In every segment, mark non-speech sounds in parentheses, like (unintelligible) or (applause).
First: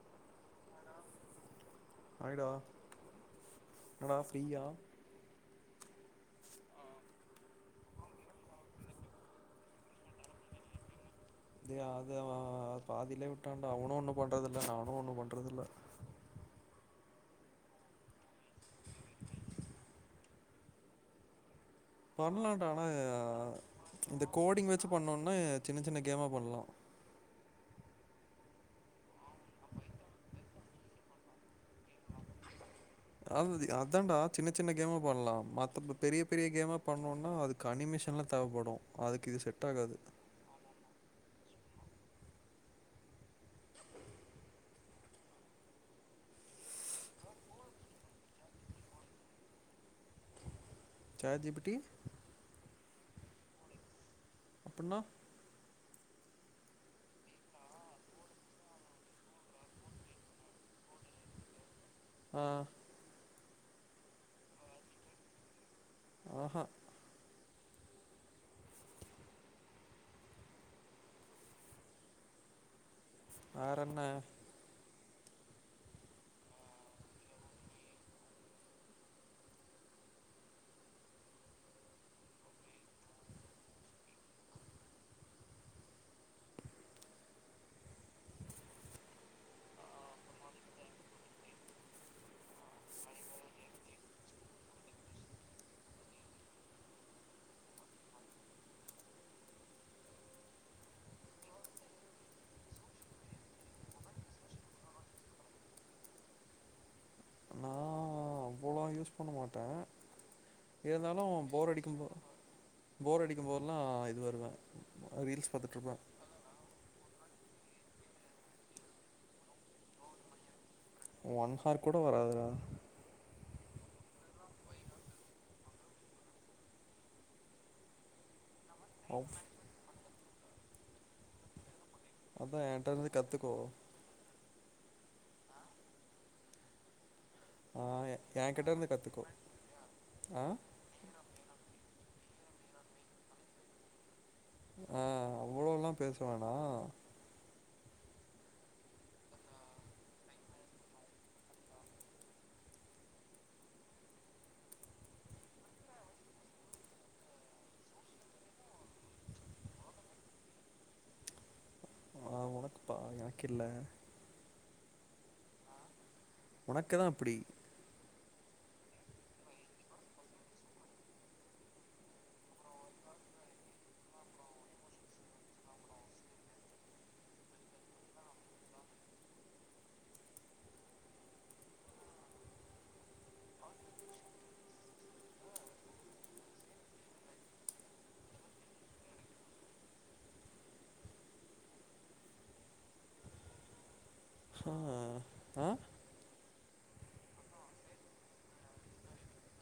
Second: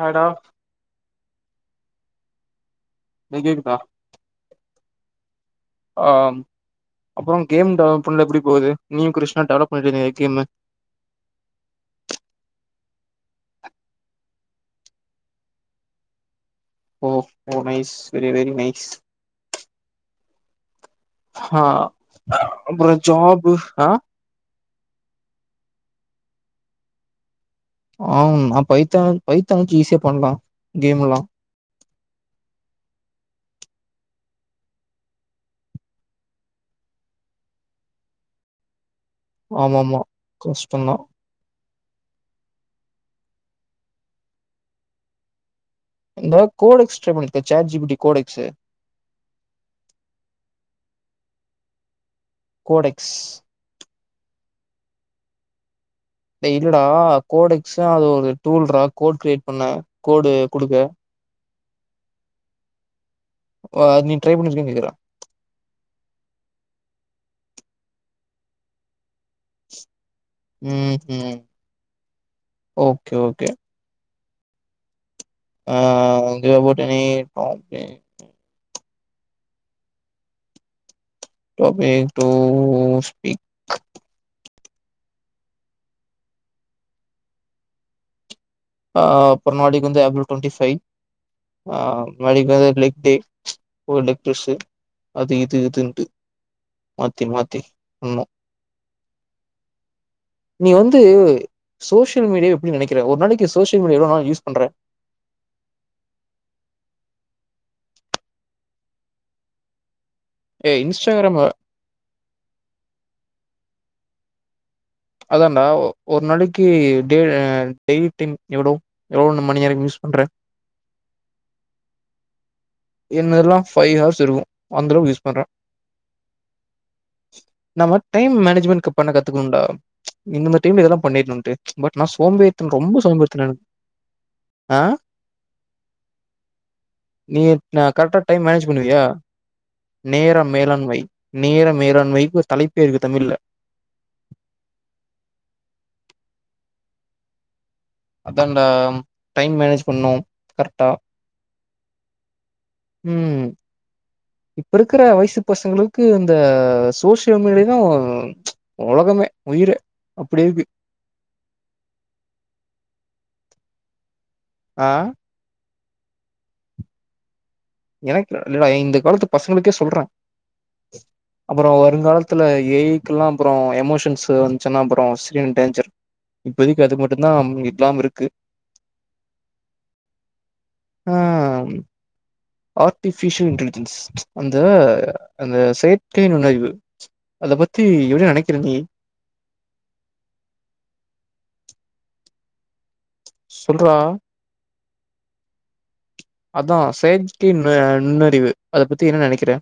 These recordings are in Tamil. ஹலோ (inaudible) (unintelligible) ஆஹ் அப்புறம் கேம் டெவலப் பண்ணல எப்படி போகுது நீிய கஷனா டெவலப் பண்ணீ கேமு இத அதது பாதிலே விட்டான்ண்டா அவனும் ஒண்ணும் பண்றதில்லை நானும் ஒன்னும் பண்றத இல்ல ஓ ஓ நஸ் வெரி வெரி நஸ் ஆஹ பண்ணலான்டா அப்புற ஜாபு அஹ பண்ணும்னா சின்ன சின்ன கேமா பண்ணலாம் ஆ் ந பைத்த பைத்தானச்சு ஈஸியா பண்ணலாம் கேம் எல்லாம் அ அதான்டா சின்ன சின்ன கேமா பண்ணலாம் மத்த பெரிய பெரிய கேமா பண்ணும்னா அதுக்கு அனிமேஷன் எலாம் தேவைப்படும் அதுக்கு இது செட் ஆம ஆகாது ஆாம கஷ்டம்தா பண்ணலாம் இந்த கோட எக்ஸ்ட்ரா பண்ணிருக்க சார் ஜிபிடி கோட எக்ஸ் (inaudible) பொரடக்ஸ் அனா இ இல்லடா கோடைக்ஸ அது ஒரு டூல்டா கோட் கிரியேட் பண்ணன் கோடு குடுக்க ஆஹ நீ ட்ரை பண்ணிருக்கன் கேக்குற ஆஹா உம் உம் ஓ வேறன்ன ஆ வந்துஅபௌடெனி டோபிக் டு ஸ்பீக் அ அப்பறமாட்டிக்கி வந்து ஏப்ரல்டொன்டி ஃபை ஆ நாளைக்கு வந்து லைக் டே ஓடெக்டீவ்ஸு அது இது இது இதுன்ட்டு மாத்தி மாத்தி ஆமா நீ வந்து சோசியல் மீடியா எப்டி நினைக்கிற ஒரு நாளைக்கு சோஷியல் மீடியா எவ்ளோ நாள் யூஸ் பண்ற நா அவ்ளோ யூஸ் பண்ண மாட்டே ஏ இருந்தாலு இன்ஸ்டாகிராம் போர் அடிக்கும்ப போர் அடி (unintelligible) ஃபோர்லா இது வருவே அதான்டா ஒரு நாளைக்கு டே டெய்லி டைம் எவ்ளோ எவ்ளோ மணி நேரம் யூஸ் பண்ற ஒன் ஹார் கூட வராதுடா என்னதெலா ஃபைவ் ஹார்ஸ் இருக்கு அந்த அளவுக்கு யூஸ் பண்றே நம்ம டைம் மேனேஜ்மெண்ட் பண்ண அவ் கத்துக்கணும்ண்டா இந்தந்த டைம்ல இதெல்லா பண்ணிரனுன்ட்டு பட் நா அதா சோம்பேரித்தனோ என்ட்ட ரொம்ப இருந்து சோம்பேரித்தனோ கத்துக்கோ எனக்கு ஆ நீ நா ஆ கரெக்ட்டா டைம் மேனேஜ் என்கிட்ட இருந்து பண்ணுவியா கத்துக்கோ ஆ நேரம் மேலாண்மை நேர மேலாண் வைப்பு தலைப்பே இருக்கு தமிழ்ல ஆ அவ்ளோலா பேசவேனா அதான்டா இந்த டைம் மேனேஜ் பண்ணோ கரெக்ட்டா உ இப்ப இருக்கிற வயசு பசங்களுக்கு இந்த சோசியல் மீடியா தா உலகமே உயிரே அப்டி இருக்கு ஆ ஓகேல ஆ உனக்குதா அப்டி (unintelligible) இல்லடா இந்த காலத்து பசங்களுக்கே சொல்றே அப்பறோ வருங்காலத்துல ஏ ஐ க்குலா அப்புறோ எமோஷன்ஸ் வந்துன்னா அப்புறோ டேஞ்சர் இப்போதக்கு அதுக் மட்டுந்தா இல்லாம இருக்கு ஆம் ஆர்டிபிஷியல் இன்டலிஜென்ஸ் அந்த அந்த செயற்கை நினைவு அத பத்தி எப்டி நெனைக்கிற நீ சொல்றா உ ஆ அதா செயற்கை ந நுண்ணறிவு அத பத்தி என்ன நினைக்கிற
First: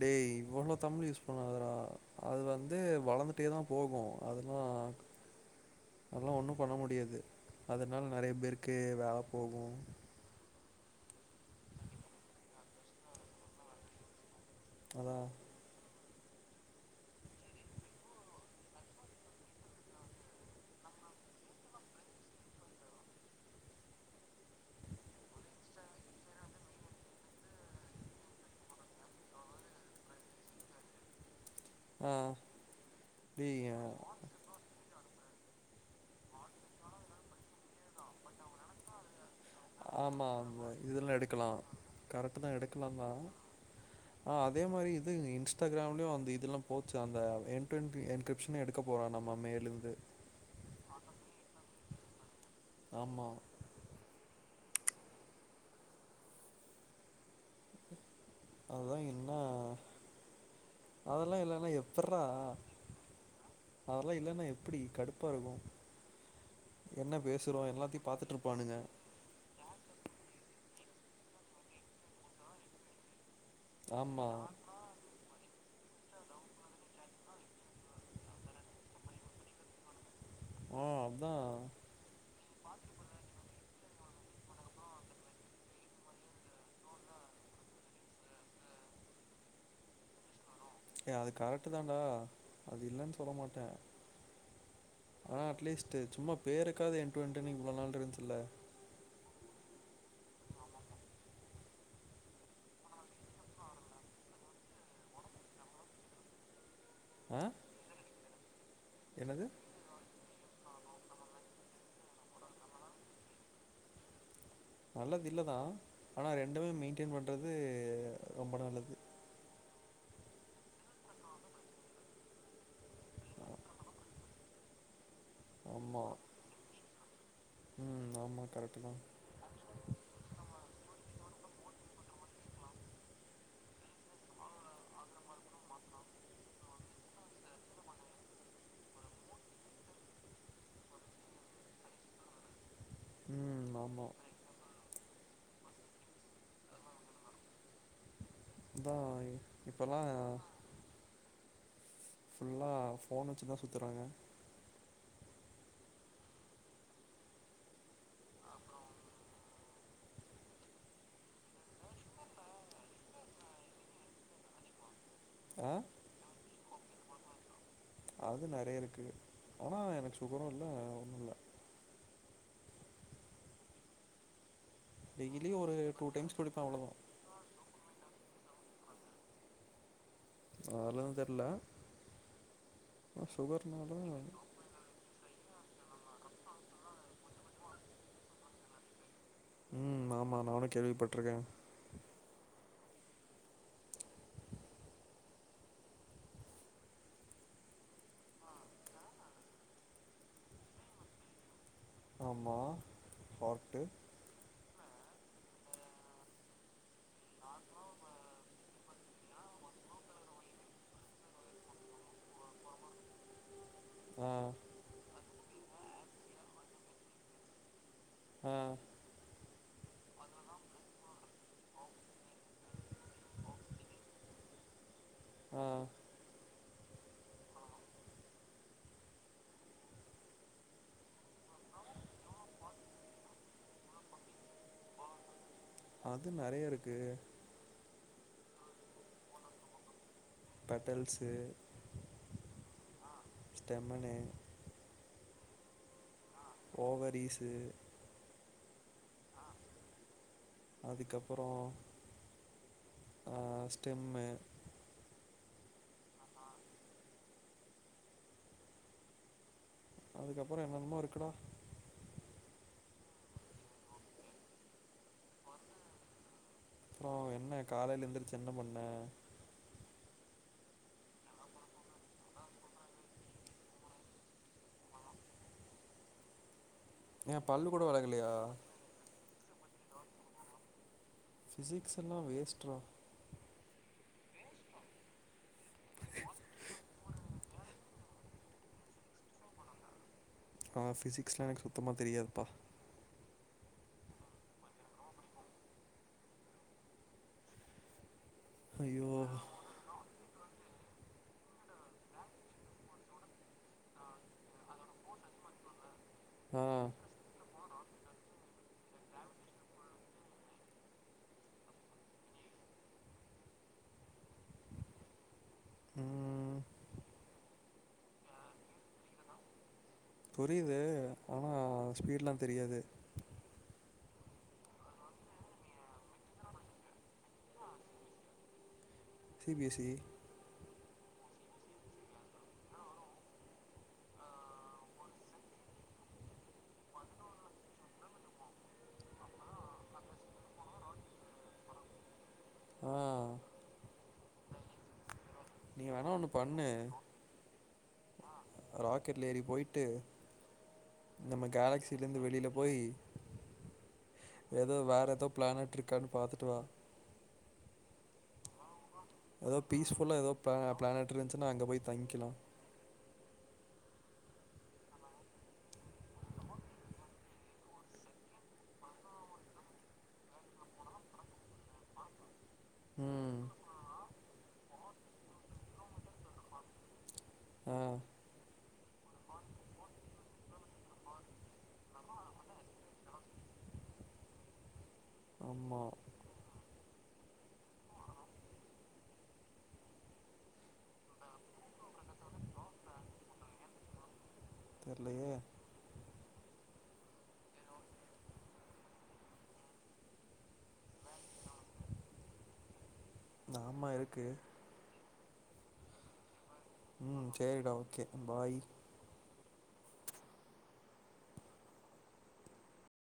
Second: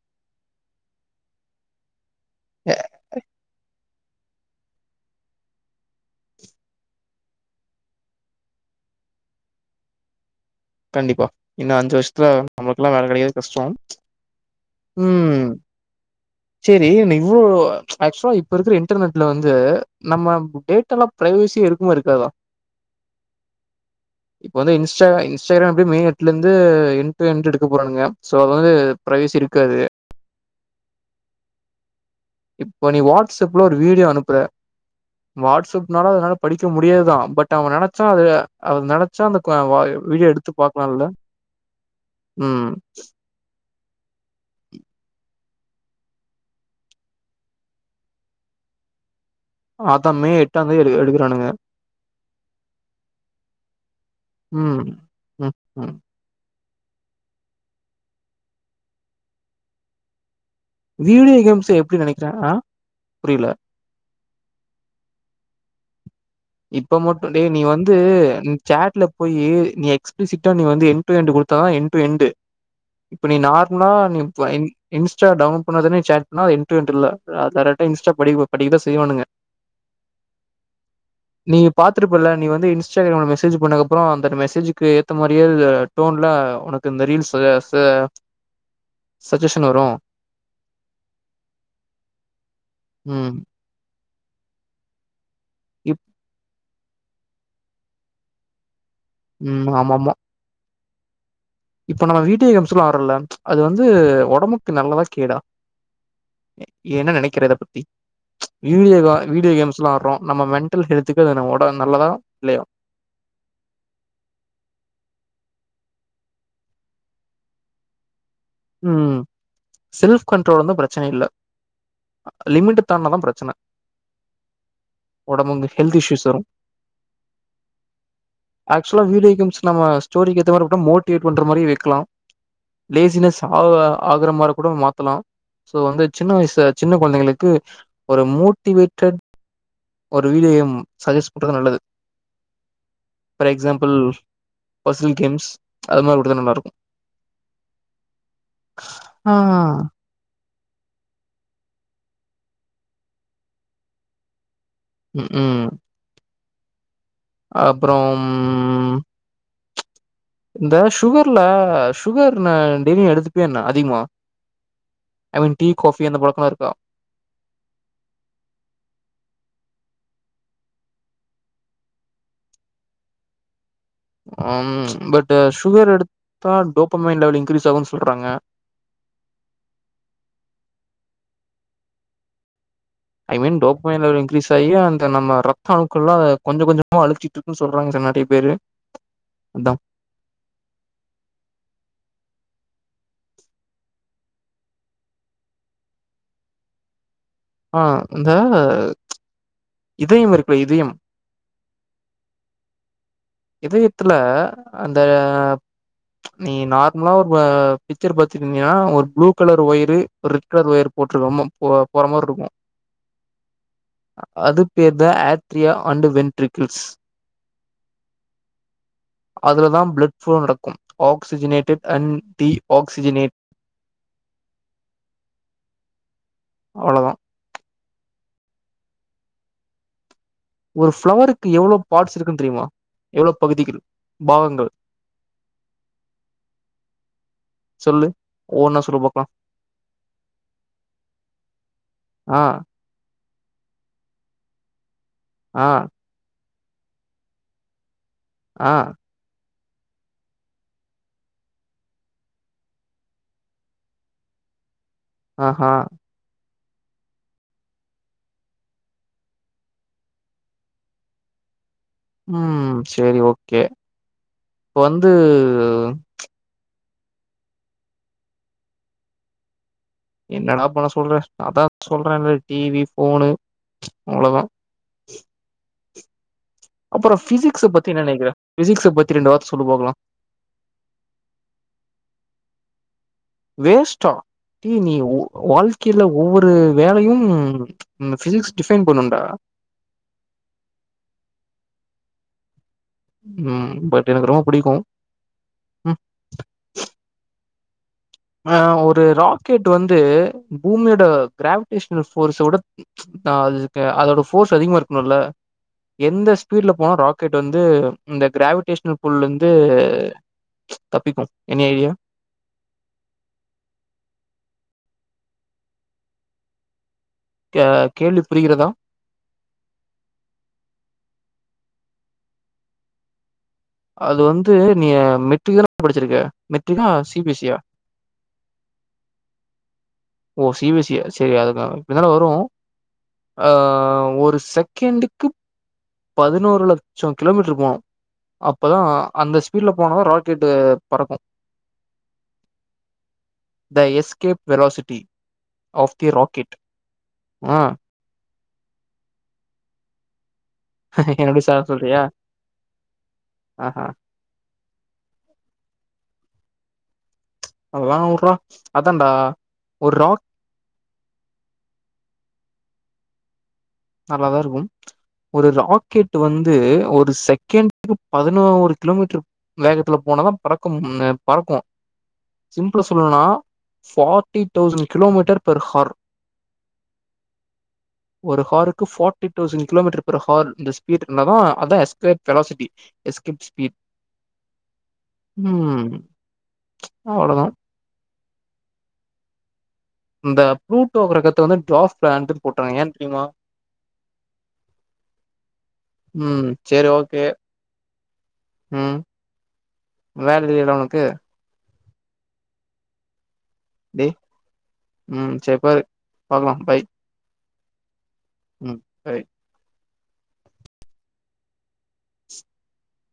டேய் இவ்வளோ தமிழ் யூஸ் பண்ணாதடா அது எ வந்து வளர்ந்துட்டே தா போகு அதெலா அதெலா ஒன்னு பண்ண முடியாது அதனால் நறையா பேருக்கு வேல போகு கண்டிப்பா இன்னு அஞ்சு வருஷத்துல நம்மளுக்குலா வேல கெடைக்கிறது கஷ்டோ அதா ம் சேரி இன்ன இவ்ளோ ஆக்சுவலா இப்ப இருக்க இன்டர்நெட்ல வந்து நம்ம டேட்ல்லா பிரைவசியா இருக்குமா இருக்காத இப்ப வந்து இன்ஸ்டா இன்ஸ் சேரி அப்பிடியு மே எட்லருந்து இ்ன்டர்ன்டுக்க போறானுங்க சோ அவது வந்து பிரைஸ் இருக்காது ஆ இப்ப நீ டேய் வாட்ஸ்அப்ல ஒரு வீடியோ அனுப்புற வாட்ஸ்அப்னால அதனால படிக்க முடியாதுதா பட் அவ நினைச்சா அது அவ நினைச்சா அந்த ஆமா வீடியோ எடுத்து ஆமா பாக்கலால்ல இதெல எடுக்கலா கரெக்ட் தா ம் எடுக்கலா தா ஆ அதே மாரி இது இன்ஸ்டாகிராம்லயு அந்த இதுலா போச்சா அந்த என் டு எண்டு என்கிரிப்ஷனயு எடுக்க போறானாமா ஆத்தா மே எட்டா தே எடு எடுக்கிறானுங்க ஆமா ம் ம் ம் அதா இன்னா வீடியோ அதெல்லா கேம்ஸ் இல்லன்னா எப்டி எப்பரா நெனைக்கிற ஆ புரில அதெல்லா இல்லன்னா எப்பிடி கடுப்பா இருக்கு இப்ப மட்டு டே நீ வந்து பாத்துட்டு நீ இருப்பானுங்க சேட்ல போய் நீ எக்ஸ்பிசிட்டா நீ வந் து எண்டு எண்டு குடுத்தா எண்டு எண்டு இப்ப நீ நார்மலா நீ ஆமா வ இன்ஸ்டா டவுன் புண்ணாதுனு சேட் பண்ணா என் டு எண்டுல அது கரெக்ட்டா இன்ஸ்டா படிக்குபோ படிக்கதா செய்வாணுங்க ம் அதா நீங்க பாத்துருப்பல்ல நீ வந்து இன்ஸ்டாகிராம்ல மெசேஜ் பண்ணக்கப்புறோ அந்த மெசேஜுக்கு ஏத்த மாரியே டோன்ல உனக்கு இந்த ரீல்ஸ்ஸு சஜஷன் வரு ஏ அது கரெக்ட்டுதான்டா அது இல்லன்னு ம் சொல்லமாட்டே ஆனா அட்லீஸ்ட் இப் சும்மாப் பேருக்காவது எனட்டு என்ட்டுன்னக்கு இவ்வளோ நாள் இருந்ச்சில்ல ம் ஆமாமா இப்ப நம்ம வீட்டியே கேம்ஸ்ல்லா ஆரல்ல அது வந்து உடம்புக்கு நல்லதா கேடா ஏன ஆ நெனைக்கிற இத பத்தி வீடியோகா என்னது வீடியோ கேம்ஸ்ல்லா ஆடுறோ நம்ம மென் ட்டல் ஹெத்துக்கு நமோட நல்லதா இல்லையா நல்லது இல்லதா ஆனா ரெண்டுமே மெயின்டென் பண்றது ரொம்ப நல்லது ம் செல்ஃப் கண்ட்ரோல்ந்தா பிரச்சன இல்ல லிமிட்தான்னாதா பிரச்சன ஒடம்புங்கு ஆமா ஹெல்த்இஸுஸ் வரு ம். ஆமா. கரெக்ட்டு தான். ஆக்சுவலா வீடியோ கேம்ஸ் நம்ம ஸ்டோரி ஏத்த மாரி மோடேட் பண்ற மாரி வைக்கலா லேசினஸ் ஆ ஆகரமாற கூட மாத்தலா சோ வந்து சின்ன வயசு சின்ன குழந்தைங்களுக்கு ஒரு மோட்டிவேட்டட் ஒரு வீடியோ கேம் சஜஸ் பண்றது நல்லது பர் ம். எக்ஸம்பல் ஆமா. பஸில் கேம்ஸ் அது மாரி உடுத்தடுத்தா நல்லா இருக்கு இதா ஆ இப்பெல்லா ஃபுல்லா ஃபோன் வச்சிதான் சுத்தறாங்க ம் ம் அப்புறம் இந்த சுகர்ல சுகர் நான் டெய்லியும் எடுத்துப்பியா என்ன அதிகமா ஐ மீன் டீ ஆ காபி அந்த பழக்கம்லா இருக்கா அது நறையா இருக்கு ஆனா எனக்கு சுகரும் இல்ல ஒண்ணும் இல்ல ஆஹ அம் பட் டெய்லி ஒரு சுகர் டைம்ஸ் எடுத்தா குடிப்பேன் அவ்ளோதான். டோப்பமைன் லெவல் இன்க்ரீஸ் ஆகும் சொல்றாங்க அதலாம் தெர்ல ஆனா ஐ மீன் சுகர்னால டோப்மைன் லெவல் இன்க்ரீஸ் ஆயி அந்த நம்ம ரத் த அணுக்கள்லாம் கொஞ்ச கொஞ்சமா அழைச்சிட்டு இருக்குன்னு சொல்றாங்க சார் நறையா பேரு அதான். ம் ஆமா நானும் கேள்விப்பட்டுருக்கேன் ஆ இந்த இதயம் இருக்குல்ல இதயம் ஆமா ஹார்ட்டு இதயத்துல அந்த நீ நார்மலா ஒரு ஆ பிச்சர் பாத்துக்கின்யா ஒரு ப்ளூ கலர் ஒயரு ஒரு ரெட் கலர் ஒயர் போட்டுருக்கம்மம் போ போற மாரி இருக்கும் ஆ. அது பேர்தா ஆட்ரியா அண்டு வென்ட்ரிகள்ஸ் ஆ அதுலதான் பிளட் ப்ளோ நடக்கும் ஆக்சிஜினேட்டட் அண்ட் டி ஆக்சிஜினேட் ம் அவ்ளோதான் ஒரு ஃபிளவருக்கு எவ்ளோ பார்ட்ஸ் இருக்குன்னு தெரியுமா எவ்ளோ பகுதிகள் பாகங்கள் அது நறையா இருக்கு சொல்லு ஒவ்வொன்னா சொல்லு பாக்கலா பெட்டல்ஸு ஆ ஸ்டெமினே ஆ ஓவரீஸு ஆ அதுக்கப்புற ஆ ஸ்டெம்மு ஆஹ அதுக்கப்புற என்னென்னமோ இருக்குடா ம் செரி ஓகே இப்ப வந்து அப்புறம் என்ன காலையில எந்திருச்சி என்ன பண்ண என்னடா பண்ண சொல்ற அதான் சொல்றல்ல டிவி ஃபோனு அவ்ளோதா (inaudible) அப்புறோ ஏ பிசிக்ஸ பல்லு கூட பத்தி என்ன நெனக்கிற வெளக்கலையா பிசிக்ஸ பத்தி ரண்டு வார்த்த சொல்லு பாக்கலாம் ஃபிசிக்ஸ் லா வேஸ்ட்ரா வேஸ்டா நீ ஓ வாழ்க்கையல ஒவ்வொரு வேலையு ஃபிசிக்ஸ் டிஃபைன் பண்ணும்டா ஆ ஃபிசிக்ஸ் லா எனக்கு சுத்தமா தெரியாதுப்பா ம் பட் எனக்கு ரொம்ப புடிக்கும் ம் ஆ ஒரு ஐயோ ராக்கெட் வந்து பூமியோட கிராவிடேஷனல் ஃபோர்ஸ விட ஆ அது அதோட ஃபோர்ஸ் அதிகமா இருக்கணுல்ல எந்த ஆ ஸ்பீட்ல போனோ ராக்கெட் வந்து இந்த கிராவிடேஷனல் கூல் இருந்து தப்பிக்கு எனி ஐடியா உ இக் கேள்வி புரிகிறதா புரியுது ஆனா ஸ்பீட்ல்லா தெரியாது அது வந்து நீ மெட்ரிக்லா படிச்சிருக்க மெடரிக்கா சிபிஎஸ்இ யா சிபிஎஸ்இ ஓ சி பி எஸ் இ யா வரு ஆ ஒரு செகன்ட் க்கு பதினோரு லட்சம் கிலோமீட்டர் போனோ அப்பதா அந்த ஸ்பீட்ல போனதா ராக்கெட்டு பறக்கு ஆ the escape velocity நீ ஆப் தி வேணா ஒன்னு ராக்கெட் ஆ ராக்கெட் ல ஏறி போயிட்டு என்னடி நம்ம சாவ சொல்றியா கேலக்சிலேருந்து வெளியில போய் ஆஹ ஏதோ வேற ஏதோ பிளானட் இருக்கான் பாத்துட்டு வா அதல்ல உர் ரா ஏதோ பீஸ் ஃபுல்லா ஏதோ பிளா பிளானரியச்சுன்னா அங்க போய் தங்கிக்கலா நல்லாதா இருக்கு ஒரு ராக்கெட் வந்து ஒரு செகண்டக்கு பதினோரு கிலோமீட்டர் வேகத்துல போனதா பறக்க ம் பறக்கோ சிம்பிலா சொல்லலோனா ம் forty thousand kilometre per hour ஆ ஒரு ஆரு ஃபார்ட்டி தோஸண்ட் கிலோமீட்டர் பேர ஹௌர்லா தா ஸ்பீட்ல அதா எஸ்கேப் வேலாசிட்டி எஸ்கேப் ஸ்பீட் ஆமா ம் அவ்ளோதா இந்த பு்ளூட்டோ கிரகத்த வந்து டாஃப் பிளானடு போட்றங்க ஏ தெரியுமா தெர்லயே ம் செரி ஓகே ம் வேல தெரில ஓனக்கு ஆமா டே இருக்கு ம் சரிப்பரு பாக்கலா பாய் ம் சரிடா ஓகே பாய் ம் சரி